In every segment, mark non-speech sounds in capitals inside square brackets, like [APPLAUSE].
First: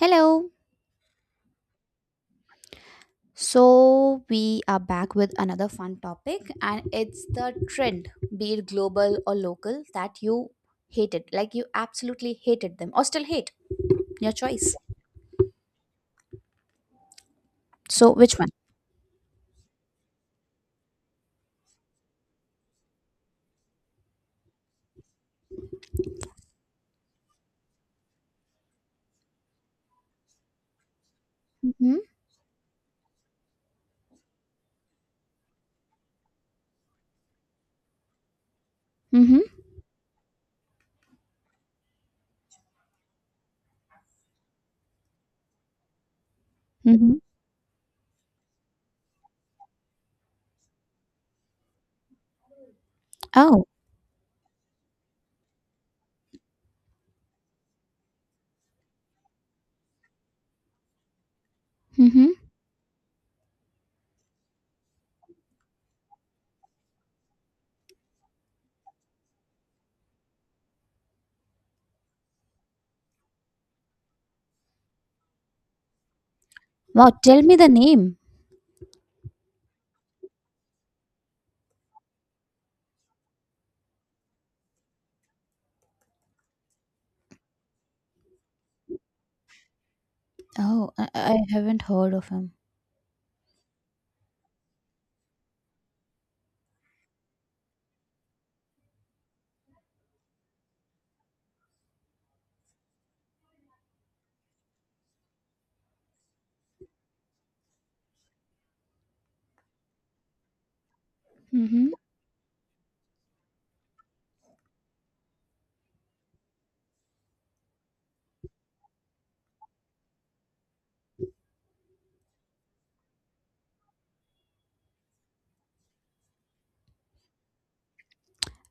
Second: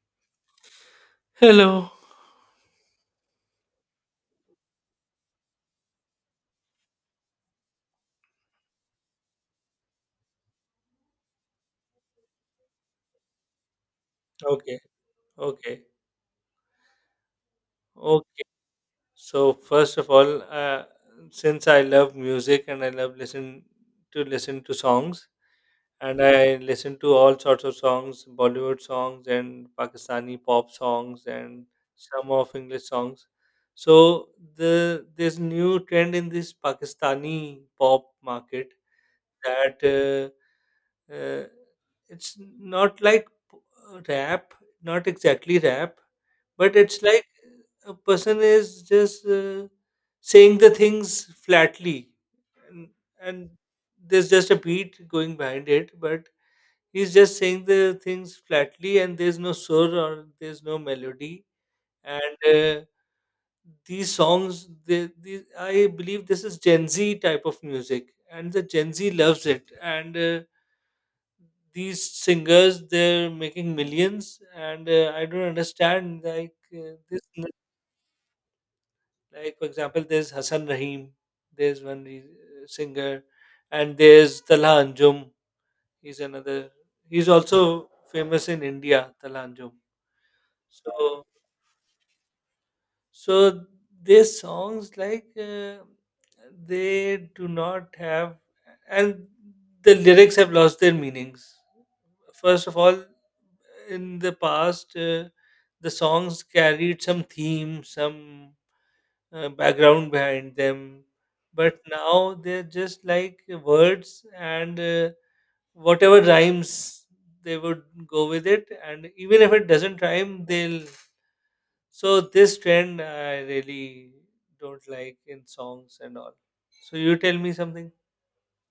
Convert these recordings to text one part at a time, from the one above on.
Hello. Hello. So, we are back with another fun topic, and it's the trend, be it global or local, that you hated. Like, you absolutely hated them or still hate. Your choice. Okay, okay, So, which okay. one? So first of all, since I love music and I love listen to songs, and I listen to all sorts of songs, Bollywood songs and Pakistani pop songs and Mm-hmm. some of English songs. So there's new trend in this Pakistani pop market Mm-hmm. that uh, uh, it's not like rap, not exactly rap. But it's Mm-hmm. like a person is just saying the things flatly, and, and Oh. there's just a beat going behind it, but he's just saying the things flatly, and there's no soul or there's no melody. Mm-hmm. And these songs, I believe this is Gen Z type of music, and the Gen Z loves it. And these singers they're making millions and I don't understand like Wow. this. Tell me the name. Like, for example, there's Hassan Rahim, there's singer, and there's Talha Anjum. He's another, he's also famous in India, Talha Anjum. Oh, I, So, I haven't heard of him. so their songs, they do not have, and the lyrics have lost their meanings. First of all, in the past, the songs carried some theme, some background behind them. But Mm-hmm. now they're just like words and whatever rhymes they would go with it. And even if it doesn't rhyme, they'll. So this trend I really don't like in songs and all. So you tell me something.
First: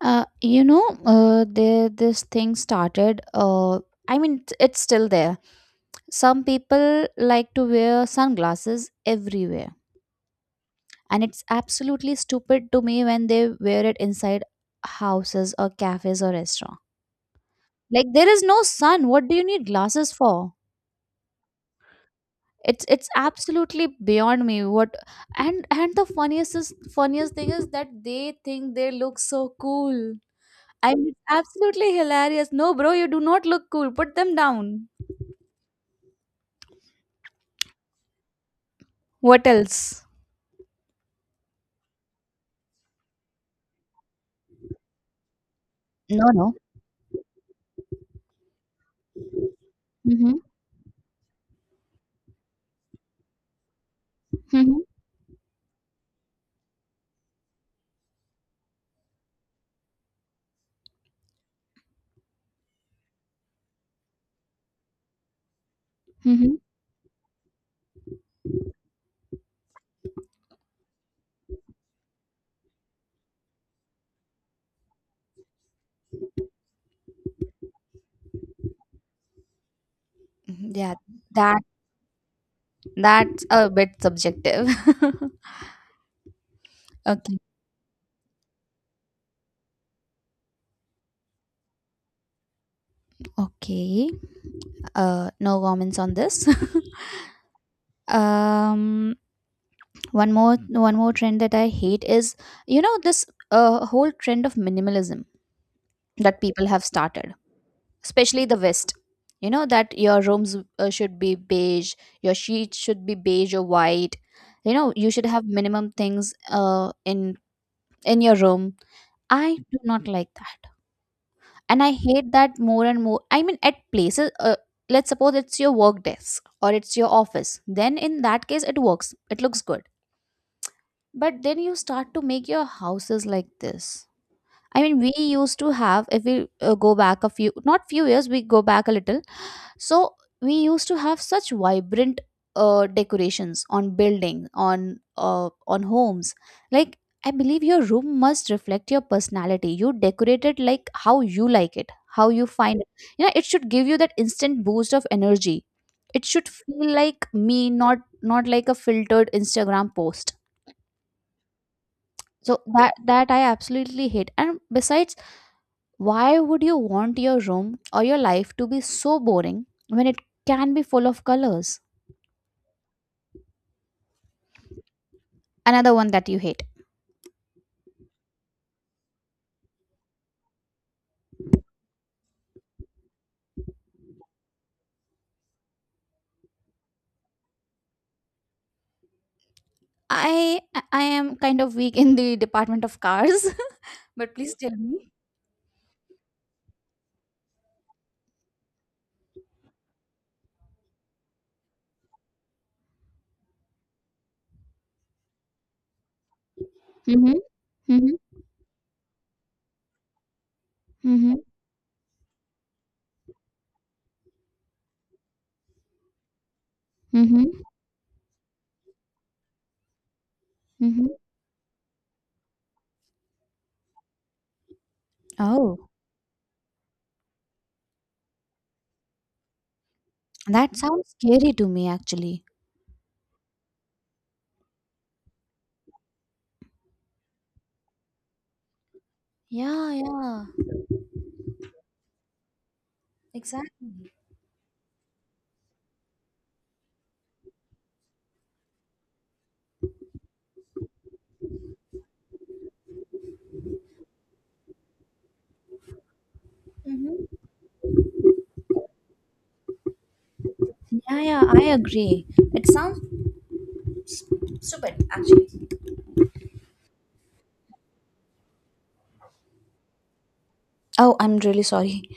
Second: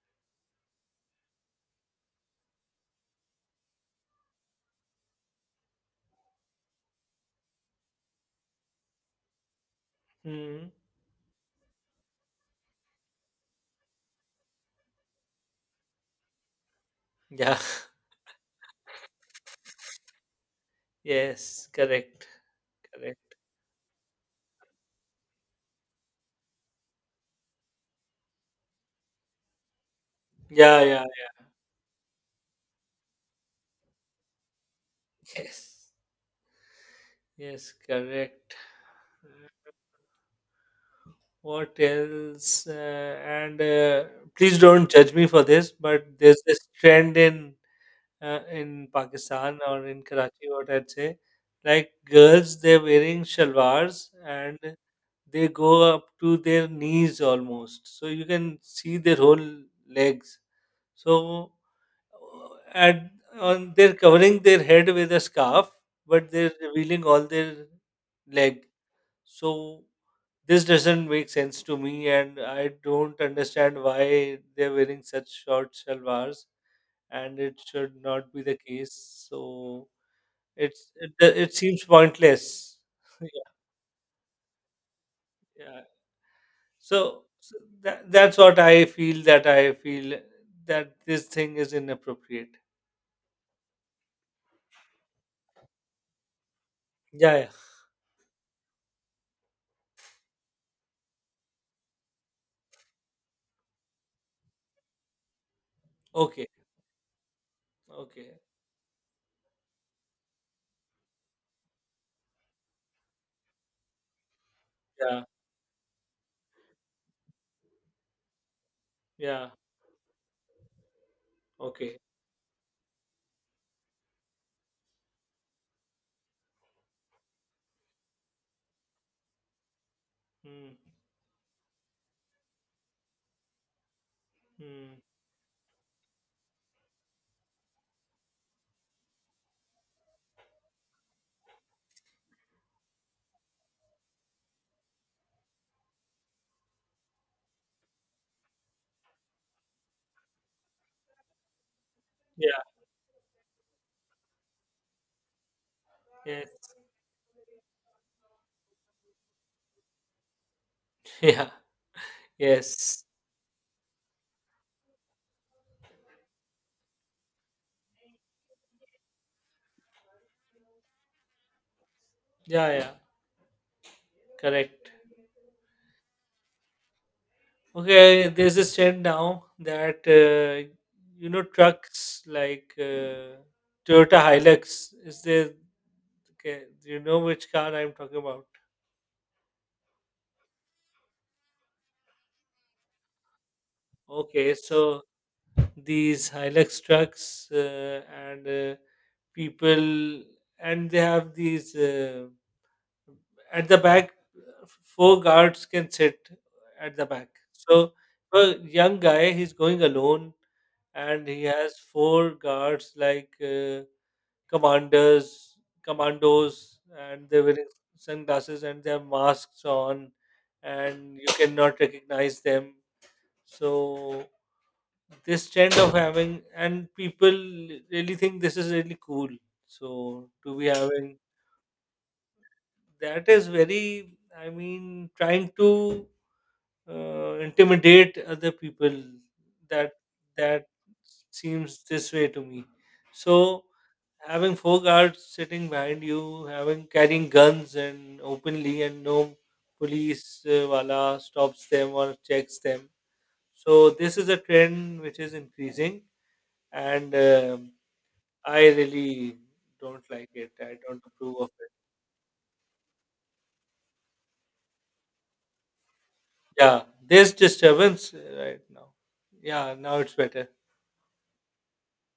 There this thing started. I mean, it's still there. Some people like to wear sunglasses everywhere, Hmm. and it's absolutely stupid to me when they wear it inside houses or cafes or restaurant. Yeah. [LAUGHS] Like, there is no sun. What do you need glasses for? Yes. Correct. It's Correct. absolutely beyond me. What, and the funniest is, funniest thing is that they think they look so cool. Yeah. I Yeah. mean, it's absolutely hilarious. No bro, you do not look cool, put them down. Yes. Yes. Correct. What else? What else? And please don't judge me for this, but No, there's no. this trend in Pakistan or in Mm-hmm. Karachi, what I'd say, like girls, they're wearing shalwars and Mm-hmm. they go up to their knees almost, so you can see their whole legs. So, and on they're covering their head with a scarf, but they're Mm-hmm. revealing all their leg. So this doesn't make sense to me, and I don't understand why they're wearing such short shalwars, and it should not be the case. So Yeah, it that seems pointless. [LAUGHS] yeah. that's a bit subjective. [LAUGHS] yeah. So, Okay. so that's what I feel that this thing is inappropriate. Okay. No comments on this. [LAUGHS] Yeah. yeah. um, one more trend that I hate is, you know, this whole trend of minimalism that Okay. people have started, Okay. especially the West. You know that your rooms should be beige, your sheets should be beige or white. You know, you Yeah. should have minimum things in your room. Yeah. I do not like that. And I Okay. hate that more and more. I mean, at places, let's suppose it's your work desk or it's your office, then in that case it works, it looks good. Hmm. But then you start to make your houses like this. I Hmm. mean, we used to have, if we go back a few, not few years, we go back a little. So we used to have such vibrant decorations on building, on homes. Like, I believe your room must reflect your personality. You decorate it like how you like it, how you Yeah. find it. You know, it should give you that instant boost of energy. It should Yes. [LAUGHS] feel like me, not not like a filtered Instagram post. Yeah. So that Yes. that I absolutely hate. And besides, why would you want your room or your life to be so boring when it can be full of colors? Yeah. Yeah. Correct. Another one that you hate. Okay, there's this trend now that you know trucks like Toyota Hilux. Is there? Okay, do you know which car I'm talking about? I I am kind of weak in the department of cars, [LAUGHS] but Okay, please tell so me. these Hilux trucks and people, and they have these at the back. Four guards can sit at the back. Mhm. So Mhm. a young guy, he's going alone, and Mhm. he has four guards like. Commanders, commandos, and they Mhm. wearing sunglasses and they have masks on, Mhm. and you cannot recognize them. So this trend Oh, of having and people really think this is really cool. So to be that sounds having scary to me actually. that is very, I mean, trying to intimidate other people. That Yeah, yeah, that seems this way to me. So exactly. having four guards sitting behind you, having carrying guns and openly, and no police wala stops them or checks them. So this is a trend which is increasing, and Mm-hmm. I really don't like it. I don't Yeah, approve yeah, of I it. agree. It sounds stupid, actually. Yeah, there's disturbance right now. Yeah, now it's better. Oh, I'm really sorry.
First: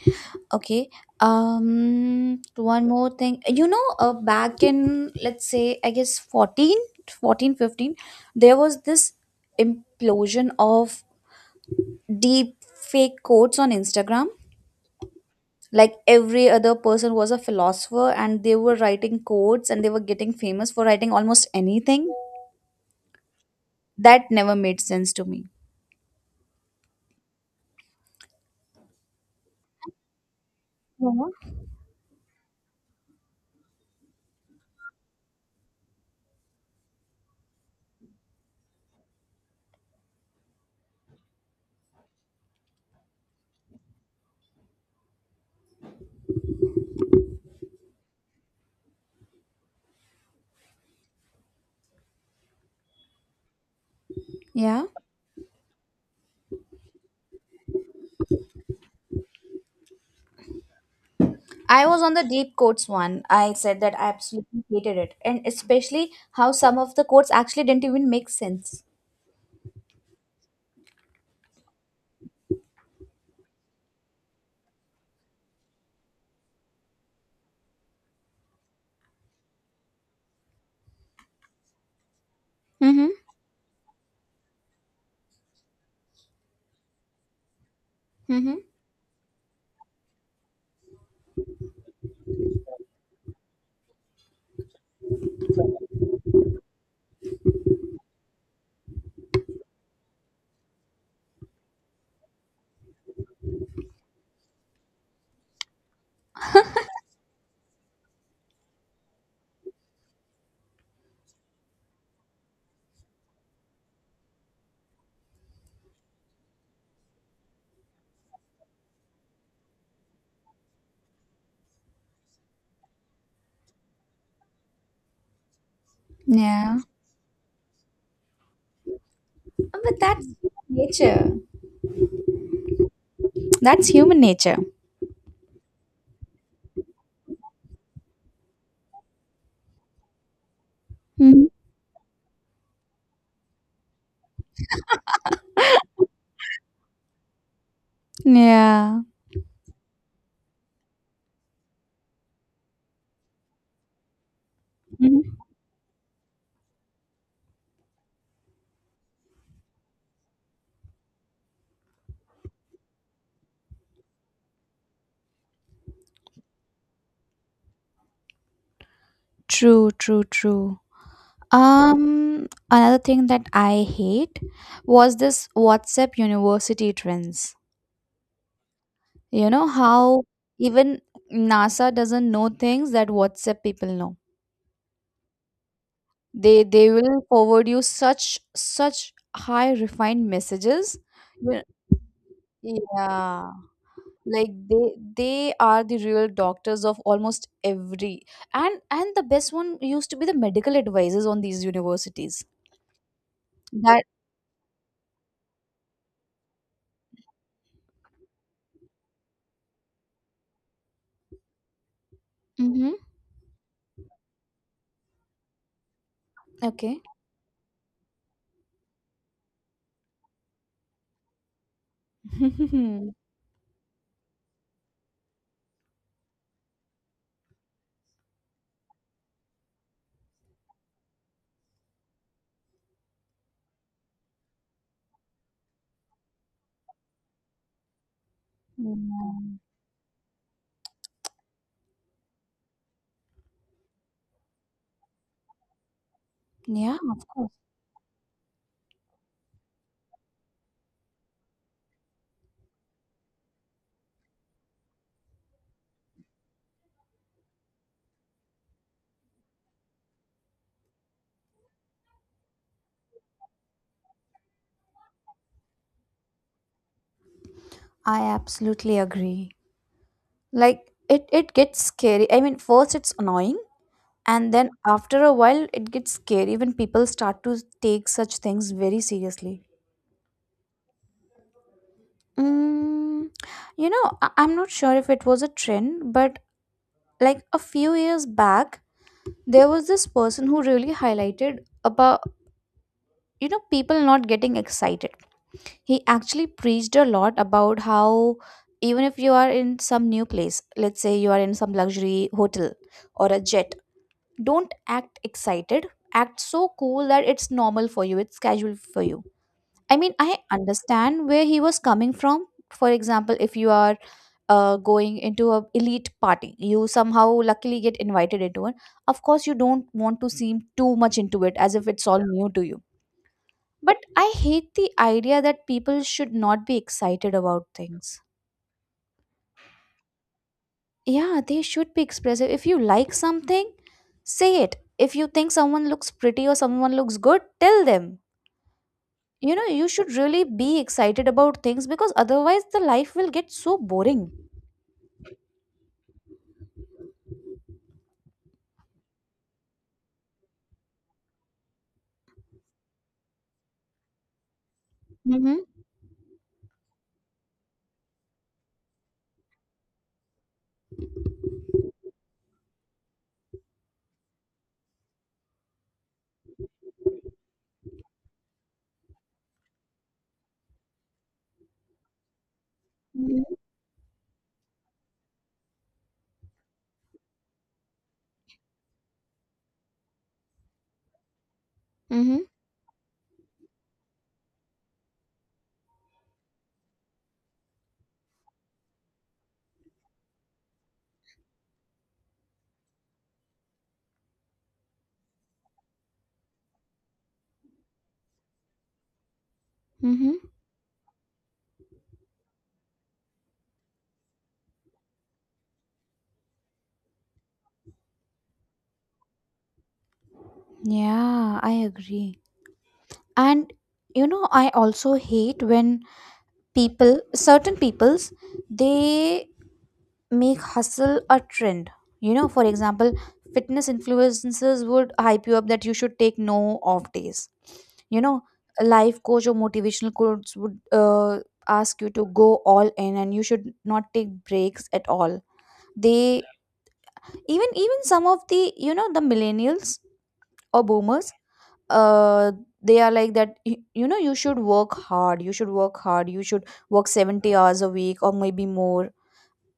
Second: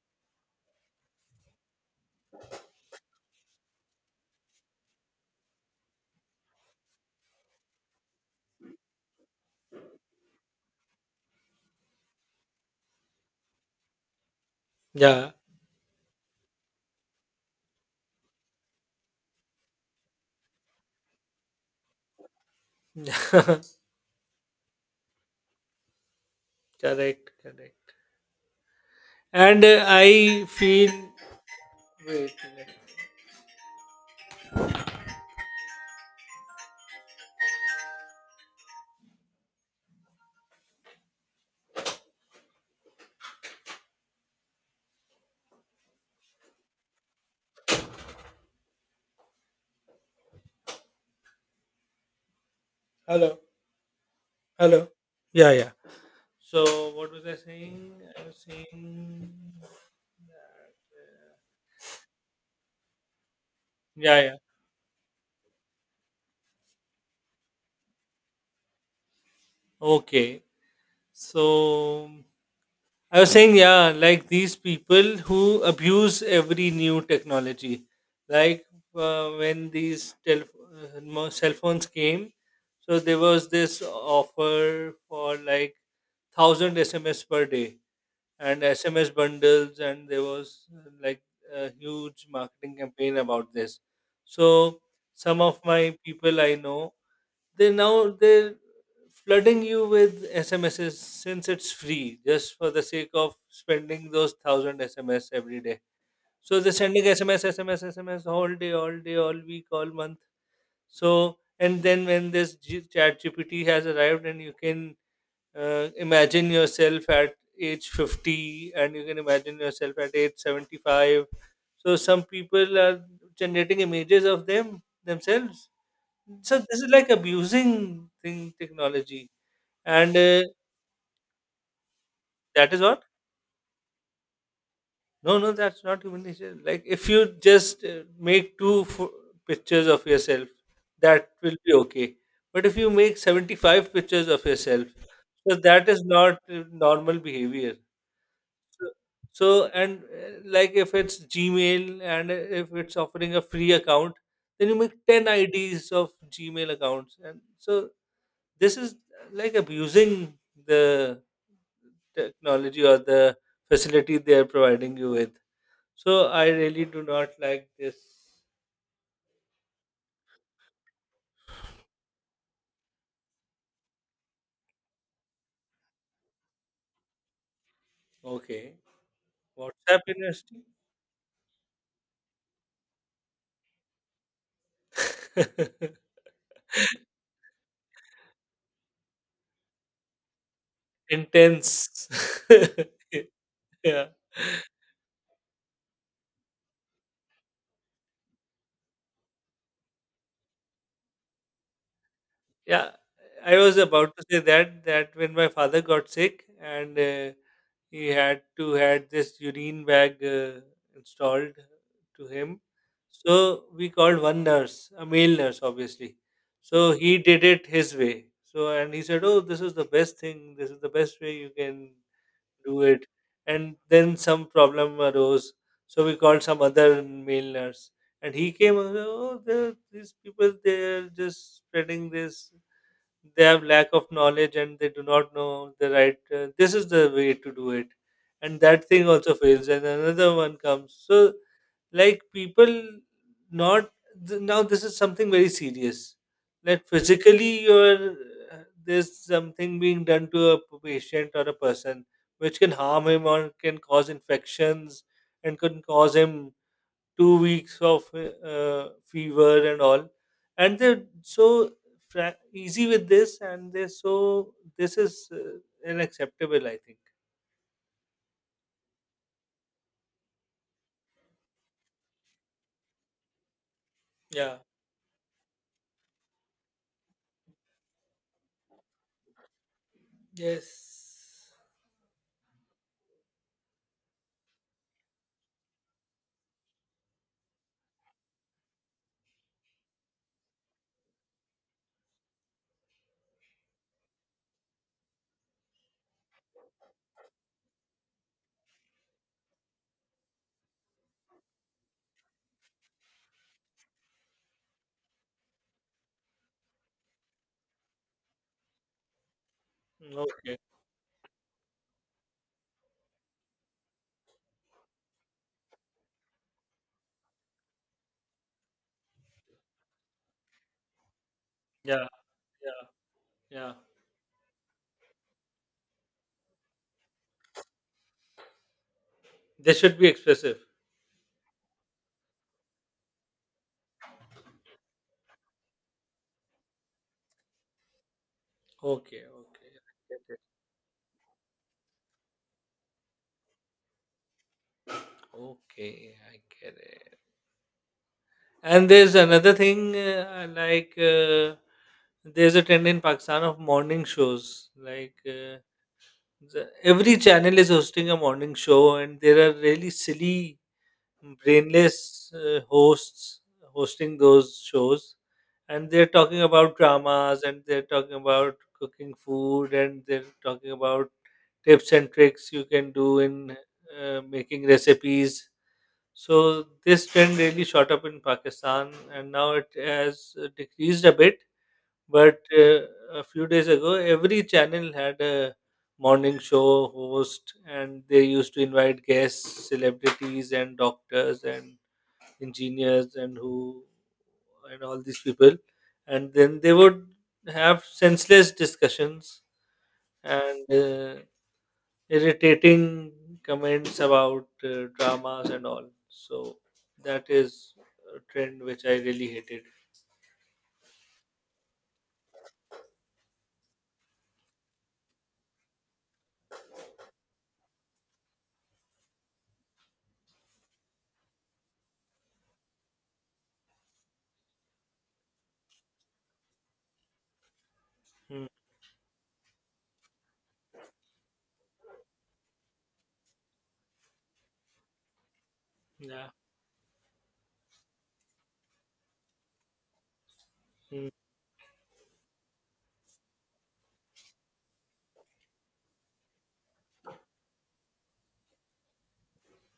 Okay. One more thing. You know, back in, let's say, I guess 14, 14, 15, there was this implosion of deep fake quotes on Instagram. Yeah, Like, every other person was a philosopher and they were writing quotes and they were getting famous for writing almost anything. [LAUGHS] correct, That never made sense to me. correct. And I feel. Yeah. Wait, a minute. Hello, Yeah. hello. Yeah, yeah. So what was I saying? I was saying that I was on the deep quotes one. I said that I yeah, yeah. absolutely hated it, and especially how some of the quotes actually didn't even make sense. Okay. So I was saying yeah, like these people who abuse every new technology, like when these tel- mo- cell phones came, so Mm-hmm. there was this offer for like 1,000 SMS per day. Mm-hmm. And SMS bundles, and there was like a huge marketing campaign about this. So some of my people I know, they now they're flooding you with SMSs since it's free, just for the sake of spending those 1,000 SMS every day. So they're sending SMS, SMS, SMS all day, all day, all week, all month. So and then when this chat GPT has arrived and you can imagine yourself at age 50 and you can imagine yourself at age 75. So some people are generating images of themselves. So Yeah. this is like abusing thing technology But and that's human nature. that is what. That's human nature. No, no, that's not human nature. Like if you just pictures of yourself that Mm-hmm. will be okay, but if you make 75 pictures of yourself, so that is not normal behavior. Yeah. So, and like if it's Gmail and if it's offering a free account, then you make 10 Mhm. IDs of Gmail accounts. And so this is like abusing the technology or the facility they are providing you with. So I really do not like this. True, true, true. Another thing that I hate was this WhatsApp university trends. Okay. You know WhatsApp how University? even NASA doesn't know things that WhatsApp people know. They will forward you such high refined messages. [LAUGHS] You- Intense. yeah, [LAUGHS] yeah. like they are the real doctors of almost every. And the best one used to be the medical advisors on these universities. Yeah, I was That about to say that when my father got sick and he had this urine bag installed to him, mm-hmm, so we called one nurse, a male nurse, obviously. So okay. he did it his way. So and he said, "Oh, this is the best thing. This is the best way you can do it." [LAUGHS] And then some problem arose, so we called some other male nurse and he came and said, oh these people they're just spreading this, they have lack of knowledge and they do not know the right this is the way to do it, and that thing also Mm, fails and another one comes. So like people not now this is something very serious, like yeah of course, physically you're there's something being done to a patient or a person which can harm him or can cause infections and can cause him 2 weeks of fever and all, and they're so easy with this, and they're so this is unacceptable I think. I absolutely agree. Like, it gets scary. I mean, first it's annoying, and Yeah. then after a while it gets scary when people start to take such things very seriously. Yes. Mm, you know, I'm not sure if it was a trend, but like a few years back, there was this person who really highlighted about, you know, people not getting excited. He actually preached a lot about how, even if you are in some new place, let's say you are in some luxury hotel or a jet, don't act excited. Act so cool that it's normal for you, it's casual for you. I mean, no I Okay. understand where he was coming from. For example, if you are going into a elite party, you somehow luckily get invited into it. Of course, you don't want to seem too much into it as if Yeah. it's all new to Yeah. you. Yeah. But I hate the idea that people should not be excited about things. They should be expressive. Yeah, they should be expressive. If you like something, say it. If you think someone looks pretty or someone looks good, tell them. Okay. You know, Okay. you I should get it. really be excited about things because otherwise the life will get so boring. Okay. I get it. And there's another thing I like there's a trend in Pakistan of morning shows. Like, Mm-hmm. Every channel is hosting a morning show and there are really silly brainless hosts hosting those shows and they're talking about dramas and they're talking about cooking food and they're talking about tips and tricks you can do in making recipes. So this trend really shot up in pakistan and now it has decreased a bit, but Mm-hmm. A few days ago, every channel had a morning show host, and they used to invite guests, celebrities, and doctors, and engineers, and who, and all these people. And then they would have senseless discussions Mm-hmm. and irritating comments about dramas and all. So that is a trend which I really hated. Yeah, I agree. And you know, I also hate when people, certain peoples, they make hustle a trend. You know, for example, fitness influencers would hype you up that you should take no off days. You know, Hmm. a life coach or motivational coach would ask you to go all in and you should not take breaks at all. Yeah. They, even some of the, you know, the millennials or Hmm. boomers, uh they are like that. You know, you should work hard, you should work hard, you should work 70 hours a week or maybe more.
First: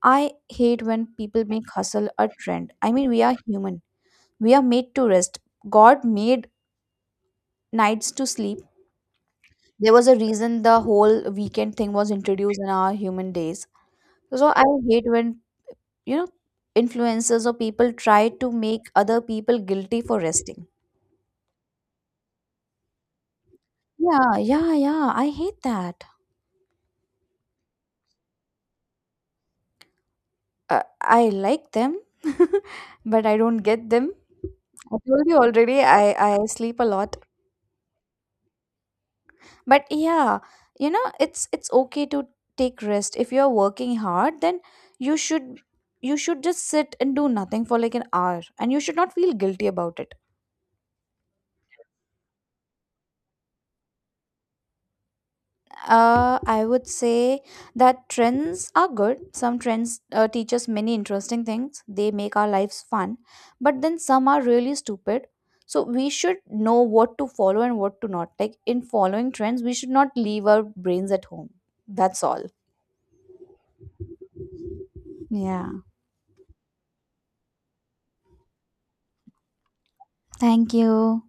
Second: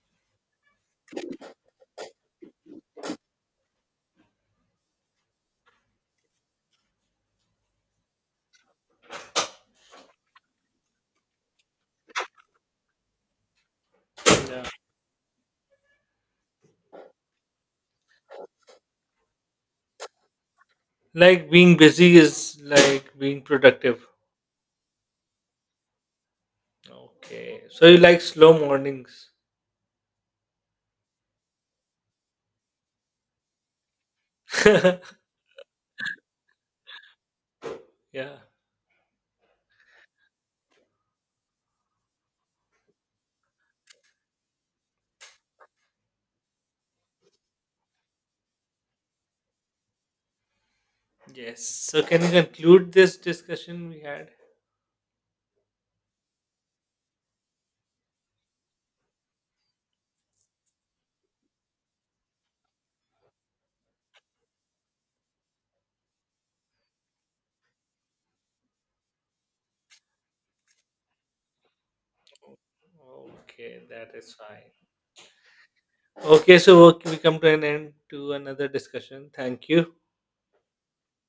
I hate when people make hustle a trend. I mean, we are human. We are made to rest. God made nights to sleep. There was a reason the whole weekend thing was introduced in our human days. So I Yeah. hate when, you know, influencers or people try to make other people guilty for resting. Like being busy is like being productive. Yeah, yeah, yeah. I hate that. Okay. So you like slow mornings. I like them, [LAUGHS] but I don't get them. [LAUGHS] yeah. I told you already, I sleep a lot. But yeah, you know, it's okay to take rest. If you're working hard, then you should, you should just sit and do nothing for like an hour, and you should not feel guilty about it. Yes. So can you conclude this discussion we had? I would say that trends are good. Some trends teach us many interesting things, they make our lives fun. But then some are really stupid. So we should know what to follow and what to not. Like, in following trends we should not leave our brains at home. That's all. Okay, that is fine. Yeah, Okay, so we come to an end to another discussion. Thank you. thank you.